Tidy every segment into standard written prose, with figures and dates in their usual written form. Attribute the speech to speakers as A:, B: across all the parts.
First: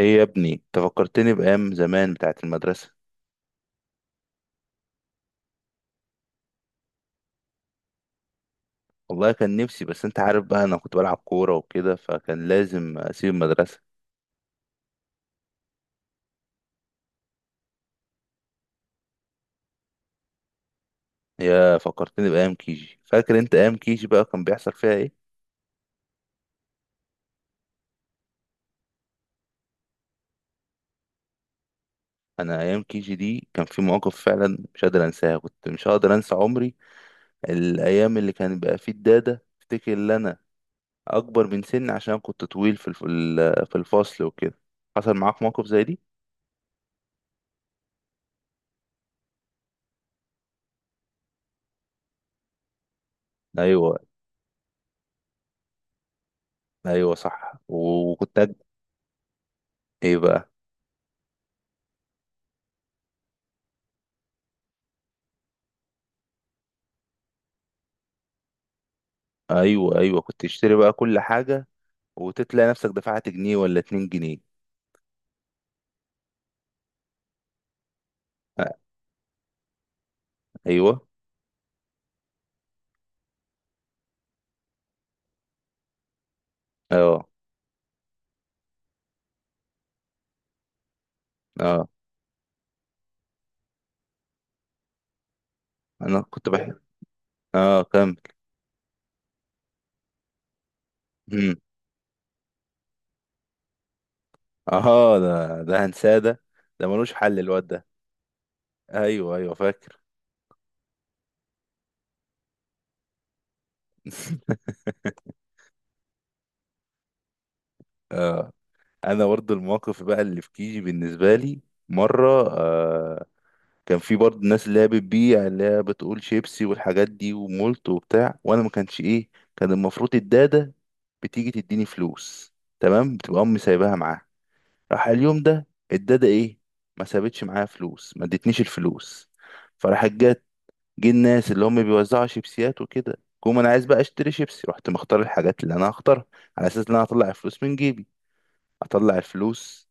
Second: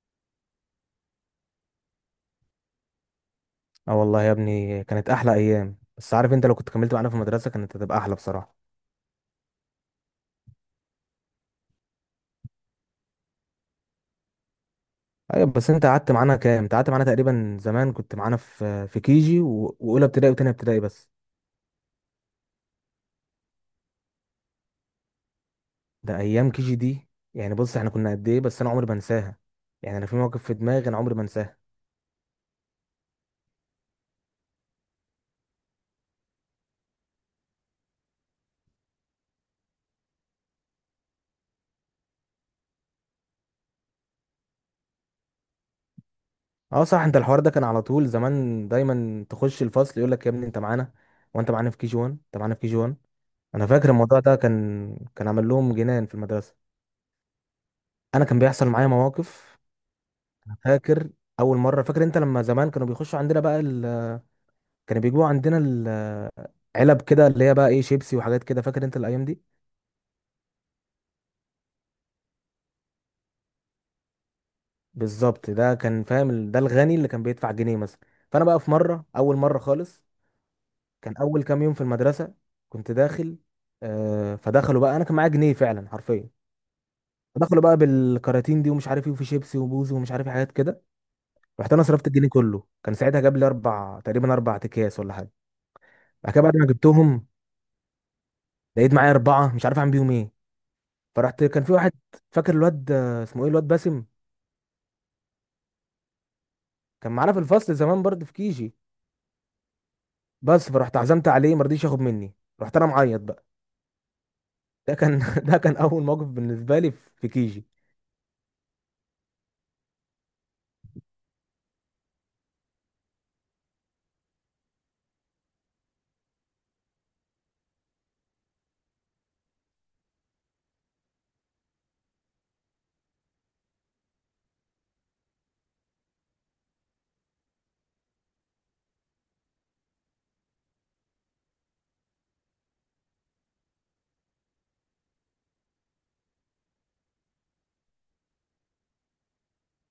A: ايه يا ابني تفكرتني بايام زمان بتاعه المدرسه.
B: اه والله يا ابني، كانت احلى ايام. بس عارف انت، لو كنت كملت معانا في المدرسه كانت هتبقى احلى بصراحه.
A: والله كان نفسي، بس انت عارف بقى، انا كنت بلعب كوره وكده فكان لازم اسيب المدرسه.
B: ايوه، بس انت قعدت معانا كام؟ انت قعدت معانا تقريبا. زمان كنت معانا في كيجي واولى ابتدائي وتانية ابتدائي بس.
A: يا فكرتني بايام كيجي. فاكر انت ايام كيجي بقى كان بيحصل فيها ايه؟
B: ده ايام كيجي دي، يعني بص احنا كنا قد ايه، بس انا عمري ما انساها. يعني انا في موقف في دماغي انا عمري ما انساها.
A: انا ايام كيجي دي كان في مواقف فعلا مش قادر انساها، كنت مش هقدر انسى عمري. الايام اللي كان بقى فيه الداده افتكر ان انا اكبر من سني عشان كنت طويل في الفصل وكده. حصل معاك موقف زي دي؟
B: اه صح، انت الحوار ده كان على طول زمان، دايما تخش الفصل يقول لك يا ابني انت معانا، وانت معانا في كيجي 1، انت معانا في كيجي 1. انا فاكر
A: ايوه،
B: الموضوع ده كان عامل لهم جنان في المدرسه.
A: ايوه صح.
B: انا كان بيحصل معايا مواقف.
A: ايه بقى؟
B: فاكر اول مره، فاكر انت لما زمان كانوا بيخشوا عندنا بقى ال...، كانوا بيجيبوا عندنا ال... علب كده اللي هي بقى ايه، شيبسي وحاجات كده، فاكر انت الايام دي؟
A: ايوه، ايوه كنت تشتري بقى كل حاجه، وتتلاقي نفسك دفعت جنيه ولا اتنين جنيه.
B: بالظبط، ده كان فاهم، ده الغني اللي كان بيدفع جنيه مثلا. فانا بقى في
A: آه،
B: مره، اول مره خالص،
A: ايوه.
B: كان اول كام يوم في المدرسه، كنت داخل. آه، فدخلوا بقى، انا كان معايا جنيه فعلا حرفيا.
A: اه.
B: فدخلوا بقى بالكراتين دي ومش عارف ايه، وفي شيبسي وبوز ومش عارف إيه حاجات كده. رحت انا
A: اه.
B: صرفت الجنيه كله، كان ساعتها جاب لي اربع، تقريبا اربع اكياس ولا حاجه.
A: انا
B: بعد كده،
A: كنت
B: بعد ما
A: بحب.
B: جبتهم،
A: اه، كمل.
B: لقيت معايا اربعه مش عارف اعمل بيهم ايه. فرحت
A: مم.
B: كان في واحد، فاكر الواد اسمه ايه، الواد باسم؟
A: اه، ده هنساه ده، ده ملوش
B: كان معانا
A: حل
B: في
A: الواد
B: الفصل
A: ده.
B: زمان برضه في كيجي.
A: ايوه، ايوه فاكر.
B: بس فرحت عزمت عليه، ما رضيش ياخد مني. رحت انا معيط بقى. ده كان ده كان اول موقف بالنسبه لي في كيجي.
A: آه. انا برضو الموقف بقى اللي في كيجي بالنسبه لي مره، كان في برضه الناس اللي هي بتبيع، اللي هي بتقول شيبسي والحاجات دي ومولت وبتاع، وانا ما كانش ايه. كان المفروض الدادة بتيجي تديني فلوس، تمام، بتبقى امي سايباها معاها. راح اليوم ده الدادة ايه، ما سابتش معايا فلوس، ما ادتنيش الفلوس. فراحت جت، جه الناس اللي هم بيوزعوا شيبسيات وكده، قوم انا عايز بقى اشتري شيبسي، رحت مختار الحاجات اللي انا هختارها على اساس ان انا هطلع الفلوس من جيبي. اطلع الفلوس،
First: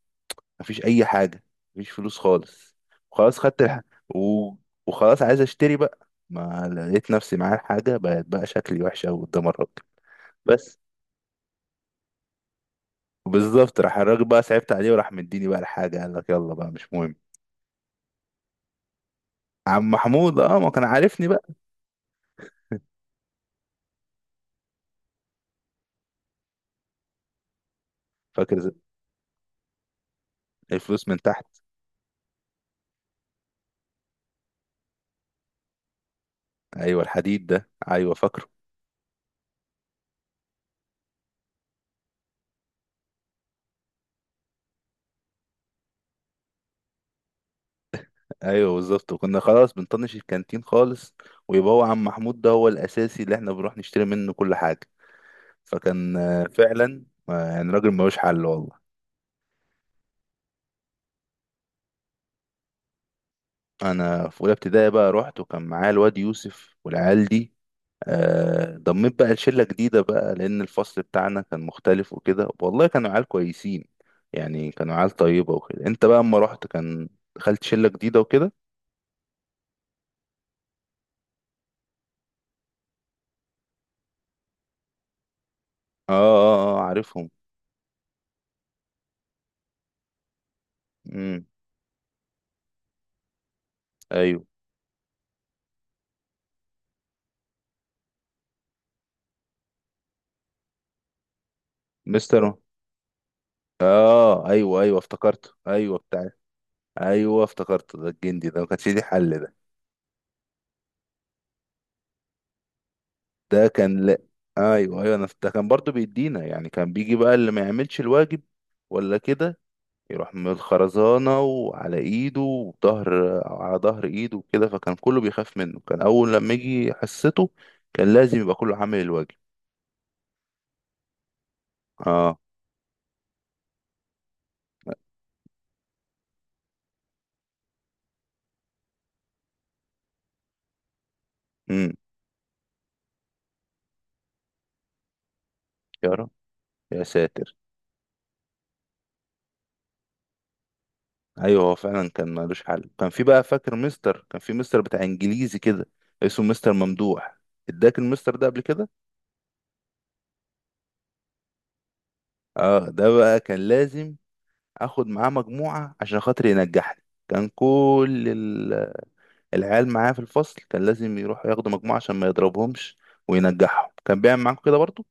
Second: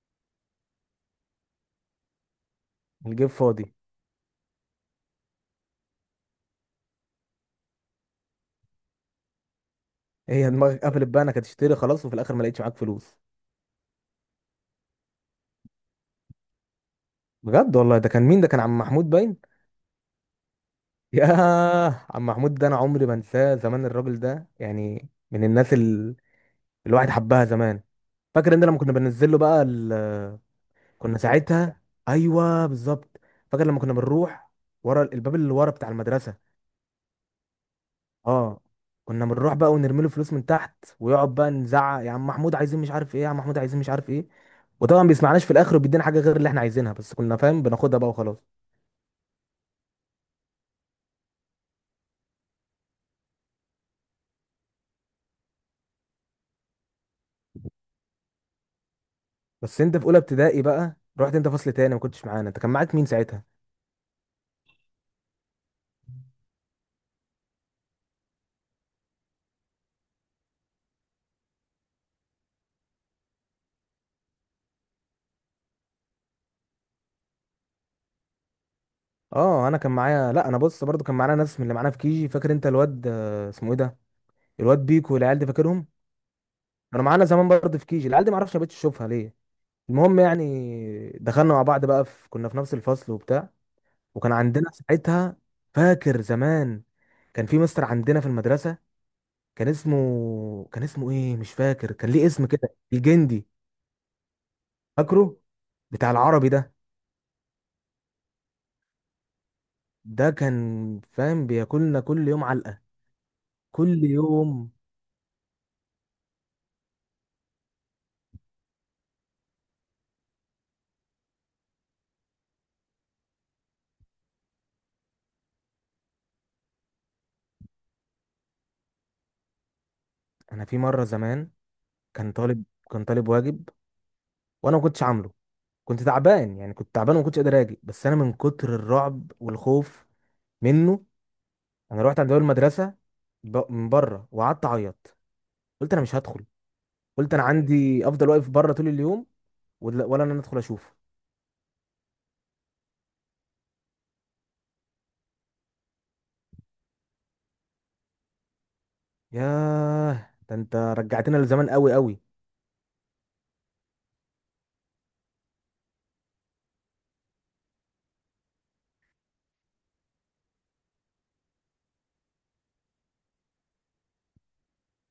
A: مفيش اي حاجه، مفيش فلوس خالص.
B: الجيب
A: خلاص،
B: فاضي.
A: و... وخلاص عايز اشتري بقى، ما لقيت نفسي معايا الحاجه، بقت بقى شكلي وحش قوي قدام الراجل.
B: هي
A: بس
B: دماغك قفلت بقى انك هتشتري خلاص، وفي الاخر ما لقيتش معاك فلوس.
A: بالظبط، راح الراجل بقى صعبت عليه وراح مديني بقى الحاجه، قال لك يلا بقى مش مهم.
B: بجد والله، ده كان مين؟ ده كان عم محمود باين.
A: عم محمود، اه، ما كان
B: يا
A: عارفني بقى.
B: عم محمود، ده انا عمري ما انساه. زمان الراجل ده يعني من الناس ال... الواحد حبها زمان. فاكر
A: فاكر،
B: ان لما كنا بننزل له بقى ال...
A: الفلوس من
B: كنا
A: تحت.
B: ساعتها، ايوه بالظبط. فاكر لما كنا بنروح ورا الباب اللي ورا بتاع المدرسه.
A: ايوه، الحديد ده، ايوه فاكره.
B: اه، كنا بنروح بقى ونرمي له فلوس من تحت، ويقعد بقى نزعق: يا عم محمود عايزين مش عارف ايه، يا عم محمود عايزين مش عارف ايه. وطبعا بيسمعناش، في الاخر وبيدينا حاجه غير اللي احنا عايزينها، بس كنا فاهم بناخدها بقى وخلاص.
A: ايوه بالظبط، وكنا خلاص بنطنش الكانتين خالص، ويبقى هو عم محمود ده هو الاساسي اللي احنا بنروح نشتري منه كل حاجه. فكان فعلا، يعني راجل ملوش حل والله.
B: بس انت في اولى ابتدائي بقى رحت انت فصل تاني ما كنتش معانا، انت كان معاك مين ساعتها؟
A: انا في اولى ابتدائي بقى رحت وكان معايا الواد يوسف والعيال دي. ضميت بقى لشله جديده بقى لان الفصل بتاعنا كان مختلف وكده، والله كانوا عيال كويسين، يعني كانوا عيال طيبه وكده. انت بقى اما رحت كان دخلت شله جديده وكده.
B: اه انا كان معايا، لا انا بص، برضو كان معانا ناس من اللي معانا في كيجي. فاكر انت الواد اسمه ايه ده، الواد بيكو والعيال دي، فاكرهم؟
A: اه، اه، اه
B: كانوا معانا
A: عارفهم.
B: زمان برضو في كيجي، العيال دي ما اعرفش ما بقتش اشوفها ليه. المهم يعني
A: امم.
B: دخلنا مع بعض بقى، كنا في نفس الفصل وبتاع، وكان
A: ايوه.
B: عندنا ساعتها، فاكر زمان كان في مستر عندنا في المدرسة، كان اسمه ايه مش فاكر، كان ليه اسم
A: مستر.
B: كده الجندي.
A: اه، ايوه، ايوه
B: فاكره،
A: افتكرته، ايوه
B: بتاع
A: بتاع.
B: العربي ده.
A: ايوه افتكرته، ده الجندي ده ما كانش ليه حل ده.
B: ده كان فاهم بياكلنا كل يوم علقة،
A: ده كان
B: كل
A: لا.
B: يوم.
A: ايوه، ايوه، انا ده كان برضو بيدينا، يعني كان بيجي بقى اللي ما يعملش الواجب ولا كده يروح من الخرزانة وعلى ايده وظهر، على ظهر ايده وكده، فكان كله بيخاف منه، كان اول لما يجي حسته كان لازم يبقى كله عامل الواجب.
B: انا في مرة زمان كان
A: اه.
B: طالب كان طالب واجب، وانا ما كنتش عامله. كنت تعبان، يعني كنت تعبان وما كنتش قادر اجي، بس انا من كتر الرعب والخوف منه،
A: امم.
B: انا رحت عند اول مدرسه من بره، وقعدت اعيط. قلت انا
A: يا
B: مش
A: رب،
B: هدخل.
A: يا
B: قلت انا
A: ساتر.
B: عندي افضل واقف بره طول اليوم، ولا انا ادخل اشوفه.
A: ايوه هو فعلا كان ملوش حل. كان في مستر بتاع انجليزي كده، اسمه مستر ممدوح. اداك المستر ده قبل كده؟
B: ياه ده انت رجعتنا لزمان قوي قوي.
A: اه، ده بقى كان لازم اخد معاه مجموعة عشان خاطر ينجحني. كان كل العيال معاه في الفصل كان لازم يروح ياخدوا مجموعة عشان ما يضربهمش وينجحهم. كان بيعمل معاكم كده برضه؟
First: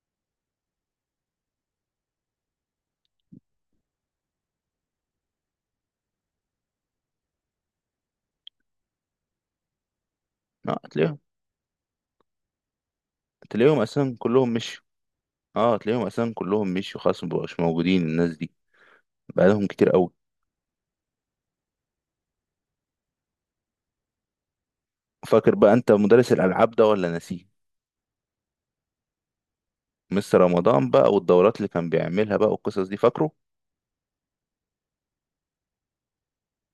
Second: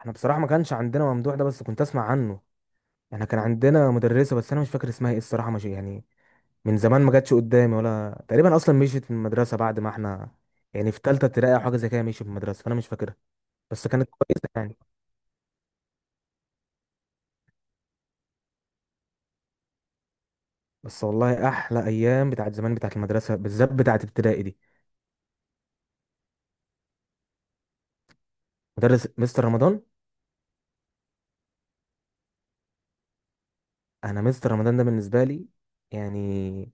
B: احنا بصراحه ما كانش عندنا ممدوح ده بس كنت اسمع عنه. احنا كان عندنا مدرسه بس انا مش فاكر اسمها ايه الصراحه، مش يعني من زمان ما جاتش قدامي ولا تقريبا، اصلا مشيت من المدرسه بعد ما احنا،
A: اه،
B: يعني في
A: تلاقيهم،
B: ثالثه ابتدائي او حاجه زي كده مشيت من المدرسه، فانا مش فاكرها.
A: تلاقيهم
B: بس كانت
A: اساسا
B: كويسه
A: كلهم
B: يعني.
A: مشيوا. اه، تلاقيهم اساسا كلهم مشيوا، خلاص مبقوش موجودين الناس دي، بقالهم كتير قوي.
B: بس والله احلى ايام بتاعت زمان، بتاعت المدرسه، بالذات بتاعت ابتدائي دي.
A: فاكر بقى انت مدرس الالعاب ده ولا نسيه؟
B: مدرس مستر رمضان.
A: مستر رمضان بقى، والدورات اللي كان بيعملها بقى، والقصص دي فاكره؟
B: انا مستر رمضان ده بالنسبه لي، يعني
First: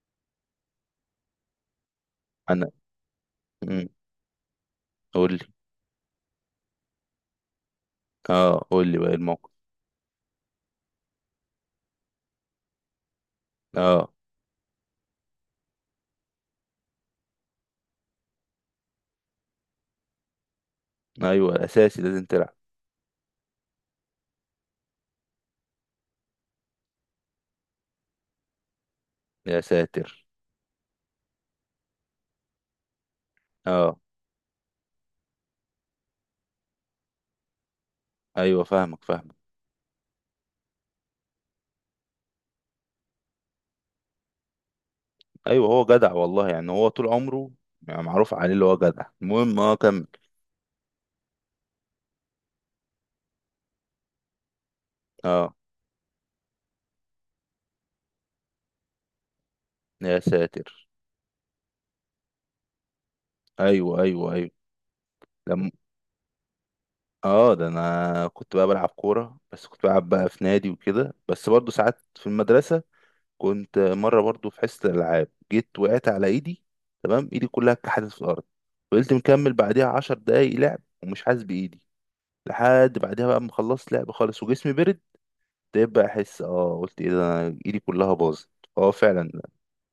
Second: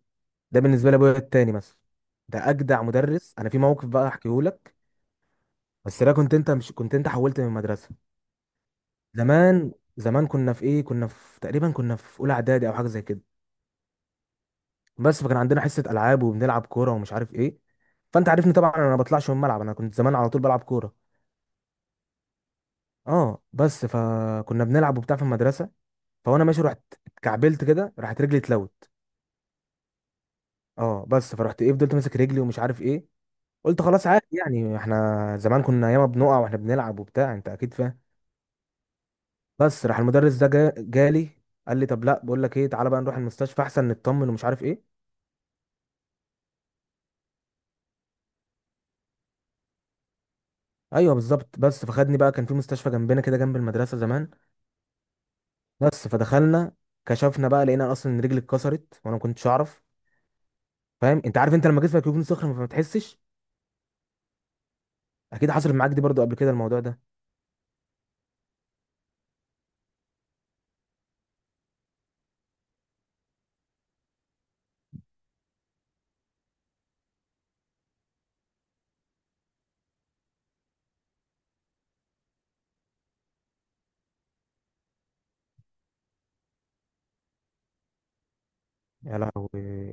B: ده بالنسبه لي ابويا التاني مثلا. ده
A: انا.
B: اجدع مدرس، انا في
A: امم.
B: موقف بقى احكيه لك.
A: قول لي.
B: بس ده كنت انت، مش كنت انت حولت من المدرسه.
A: اه، قول لي بقى الموقف.
B: زمان زمان كنا في ايه، كنا في تقريبا كنا في اولى اعدادي او حاجه زي كده.
A: اه.
B: بس فكان عندنا حصه العاب وبنلعب كوره ومش عارف ايه. فانت عارفني طبعا انا ما بطلعش من الملعب، انا كنت زمان على طول بلعب كوره.
A: ايوه اساسي لازم تلعب.
B: اه، بس فكنا بنلعب وبتاع في المدرسه. فوانا ماشي، رحت اتكعبلت كده، راحت رجلي اتلوت.
A: يا ساتر.
B: اه، بس فرحت ايه، فضلت ماسك رجلي ومش عارف ايه. قلت
A: اه،
B: خلاص عادي يعني، احنا زمان كنا ياما بنقع واحنا بنلعب وبتاع، انت اكيد فاهم.
A: ايوه فاهمك، فاهمك.
B: بس راح المدرس ده جالي، قال لي طب لا بقول لك ايه، تعالى بقى نروح المستشفى احسن نطمن ومش عارف ايه.
A: ايوه هو جدع والله، يعني هو طول عمره، يعني معروف عليه اللي هو جدع. المهم، اه كمل.
B: ايوه بالظبط. بس فخدني بقى، كان في مستشفى جنبنا كده جنب المدرسه زمان.
A: اه.
B: بس فدخلنا، كشفنا بقى، لقينا اصلا ان رجلي اتكسرت وانا ما كنتش اعرف.
A: يا ساتر.
B: فاهم انت، عارف انت لما جسمك يكون صخر فما تحسش؟
A: ايوه، ايوه، ايوه.
B: اكيد
A: لم.
B: حصل معاك دي برضو قبل كده الموضوع ده.
A: اه، ده انا كنت بقى بلعب كوره، بس كنت بلعب بقى في نادي وكده، بس برضو ساعات في المدرسه كنت مره برضو في حصه الالعاب جيت وقعت على ايدي. تمام، ايدي كلها اتكحلت في الارض. فضلت مكمل بعديها 10 دقايق لعب ومش حاسس بايدي. لحد بعدها بقى ما خلصت لعب خالص وجسمي برد، ابتديت بقى احس، قلت ايه ده، انا ايدي كلها باظت. اه،
B: يا
A: فعلا.
B: لهوي،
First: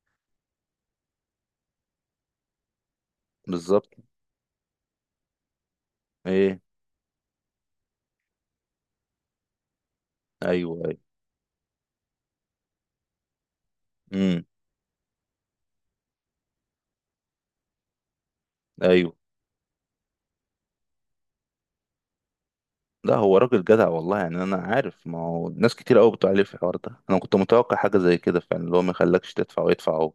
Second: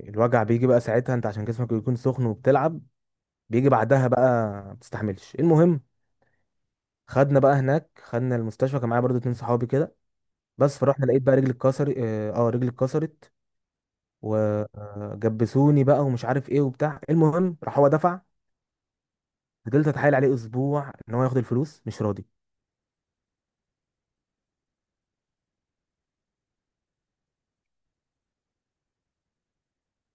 B: الوجع بيجي بقى ساعتها، انت عشان جسمك يكون سخن وبتلعب، بيجي
A: بالظبط.
B: بعدها بقى ما بتستحملش. المهم،
A: ايه.
B: خدنا بقى هناك، خدنا المستشفى، كان معايا برضو اتنين صحابي كده.
A: ايوه،
B: بس
A: ايوه.
B: فرحنا، لقيت بقى رجلي اتكسر، اه رجلي اتكسرت.
A: امم.
B: وجبسوني بقى ومش عارف ايه وبتاع. المهم راح هو دفع.
A: ايوه.
B: فضلت اتحايل عليه اسبوع ان هو ياخد الفلوس، مش راضي.
A: لا، هو راجل جدع والله، يعني انا عارف، ما هو ناس كتير قوي بتقول عليه في الحوار ده، انا كنت متوقع حاجه زي كده فعلا، اللي هو ما يخلكش تدفع ويدفع هو.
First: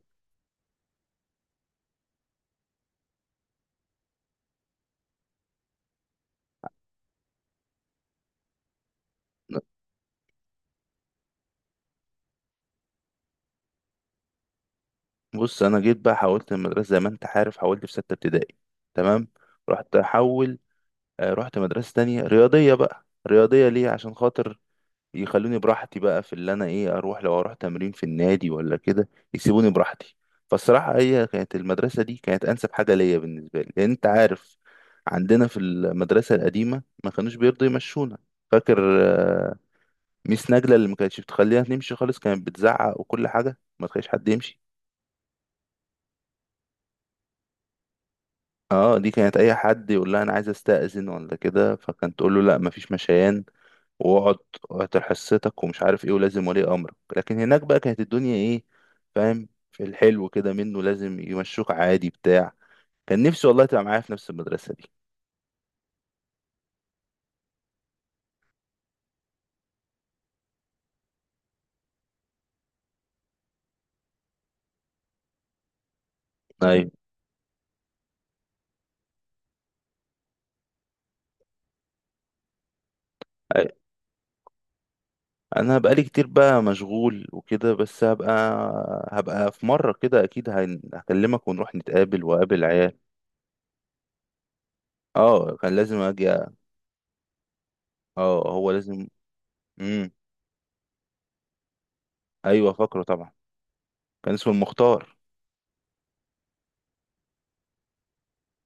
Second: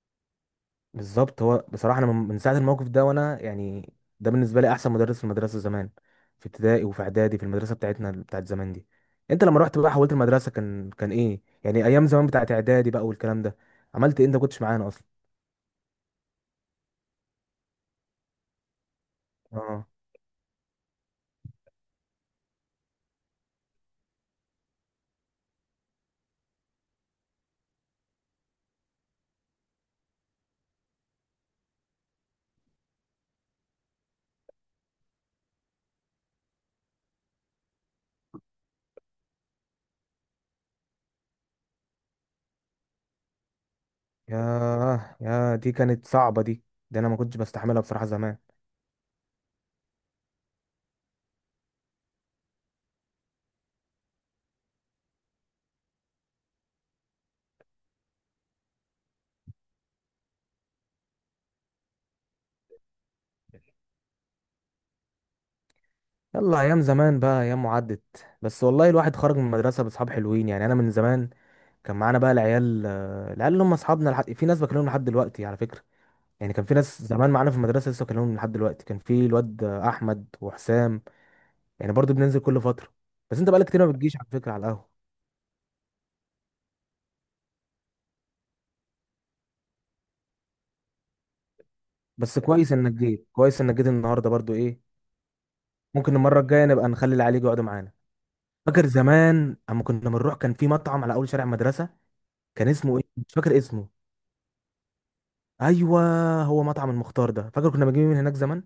B: بالظبط. هو بصراحه انا من ساعه الموقف ده وانا يعني ده بالنسبه لي احسن مدرس في المدرسه زمان، في ابتدائي وفي اعدادي في المدرسه بتاعتنا بتاعت زمان دي. انت
A: لا.
B: لما رحت بقى حولت المدرسه، كان ايه يعني ايام زمان بتاعت اعدادي بقى والكلام ده، عملت ايه انت ما كنتش معانا اصلا؟
A: بص، انا جيت بقى حولت المدرسه زي ما انت عارف، حولت في سته ابتدائي، تمام.
B: اه.
A: رحت احول. رحت مدرسه تانية رياضيه بقى، رياضيه ليه؟ عشان خاطر يخلوني براحتي بقى، في اللي انا ايه، اروح لو اروح تمرين في النادي ولا كده يسيبوني براحتي. فالصراحة هي كانت المدرسة دي كانت انسب حاجة ليا بالنسبة لي، لان انت عارف عندنا في المدرسة القديمة ما كانوش بيرضوا يمشونا. فاكر آه، ميس نجلة اللي ما كانتش بتخلينا نمشي خالص، كانت بتزعق وكل حاجة، ما تخليش حد يمشي.
B: ياه، يا دي كانت صعبة دي. دي أنا ما كنتش بستحملها بصراحة زمان.
A: اه، دي كانت اي حد يقول لها انا عايز استأذن ولا كده، فكانت تقول له لا مفيش مشيان، واقعد. وهتحسسك ومش عارف ايه، ولازم ولي امرك. لكن هناك بقى كانت الدنيا ايه، فاهم، في الحلو كده منه، لازم يمشوك عادي بتاع. كان نفسي والله تبقى معايا في نفس المدرسة دي.
B: يلا أيام زمان بقى، أيام وعدت. بس والله الواحد خرج من المدرسة بأصحاب حلوين، يعني أنا من زمان كان معانا بقى العيال، العيال اللي هم أصحابنا لحد... في ناس بكلمهم لحد دلوقتي على فكرة. يعني كان في
A: ايوه.
B: ناس زمان معانا في المدرسة لسه بكلمهم لحد دلوقتي. كان في الواد أحمد وحسام، يعني برضو بننزل كل فترة. بس أنت بقالك
A: أيوة.
B: كتير ما بتجيش على فكرة على القهوة.
A: انا بقالي كتير بقى مشغول وكده، بس هبقى، هبقى في مرة كده اكيد هكلمك ونروح نتقابل
B: بس
A: واقابل
B: كويس إنك
A: العيال.
B: جيت، كويس إنك جيت النهاردة برضو إيه.
A: اه، كان لازم
B: ممكن
A: اجي
B: المرة
A: أ-
B: الجاية نبقى نخلي العيال يجوا يقعدوا معانا.
A: اه، هو
B: فاكر
A: لازم.
B: زمان اما كنا
A: امم.
B: بنروح كان في مطعم على اول شارع مدرسه، كان
A: ايوه،
B: اسمه
A: فاكره
B: ايه
A: طبعا.
B: مش فاكر اسمه.
A: كان اسمه المختار.
B: ايوه، هو مطعم المختار ده، فاكر كنا بنجيب من هناك زمان.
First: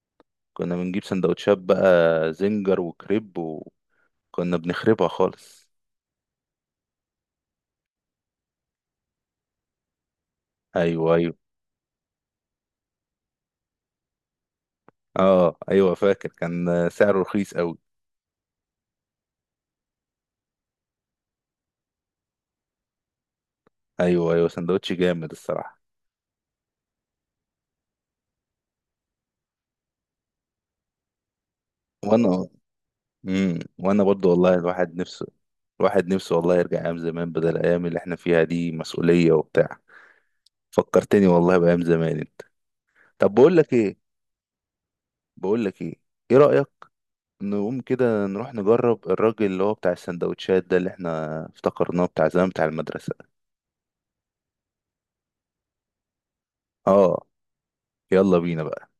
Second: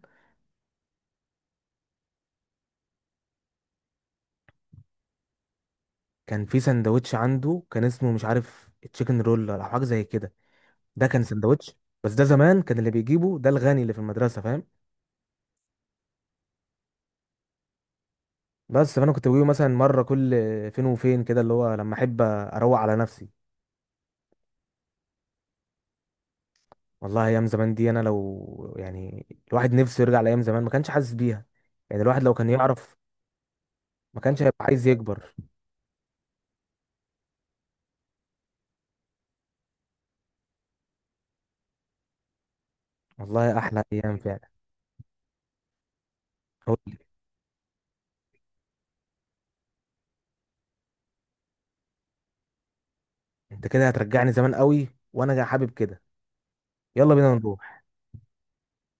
A: كنا بنجيب سندوتشات بقى، زنجر وكريب، وكنا بنخربها خالص.
B: كان في سندوتش عنده، كان اسمه مش عارف تشيكن رول او حاجه زي كده. ده
A: ايوه،
B: كان
A: ايوه.
B: سندوتش، بس ده زمان كان اللي بيجيبه ده الغني اللي في المدرسه، فاهم.
A: اه، ايوه، فاكر كان سعره رخيص قوي.
B: بس فانا كنت بجيبه مثلا مره كل فين وفين كده، اللي هو لما احب اروق على نفسي.
A: ايوه، ايوه، سندوتش جامد الصراحه.
B: والله ايام زمان دي، انا لو يعني الواحد نفسه يرجع لايام زمان، ما كانش حاسس بيها. يعني الواحد لو
A: وانا.
B: كان يعرف
A: امم. وانا
B: ما
A: برضو
B: كانش
A: والله
B: هيبقى عايز
A: الواحد نفسه،
B: يكبر.
A: الواحد نفسه والله يرجع ايام زمان بدل الايام اللي احنا فيها دي مسؤوليه وبتاع. فكرتني والله بايام زمان انت. طب بقول
B: والله
A: لك
B: احلى
A: ايه،
B: ايام فعلا.
A: بقول لك ايه، ايه رايك
B: قول لي.
A: نقوم كده نروح نجرب الراجل اللي هو بتاع السندوتشات ده اللي احنا افتكرناه بتاع زمان بتاع المدرسه؟
B: انت كده هترجعني زمان قوي، وانا حابب كده. يلا
A: اه.
B: بينا نروح.
A: يلا بينا بقى.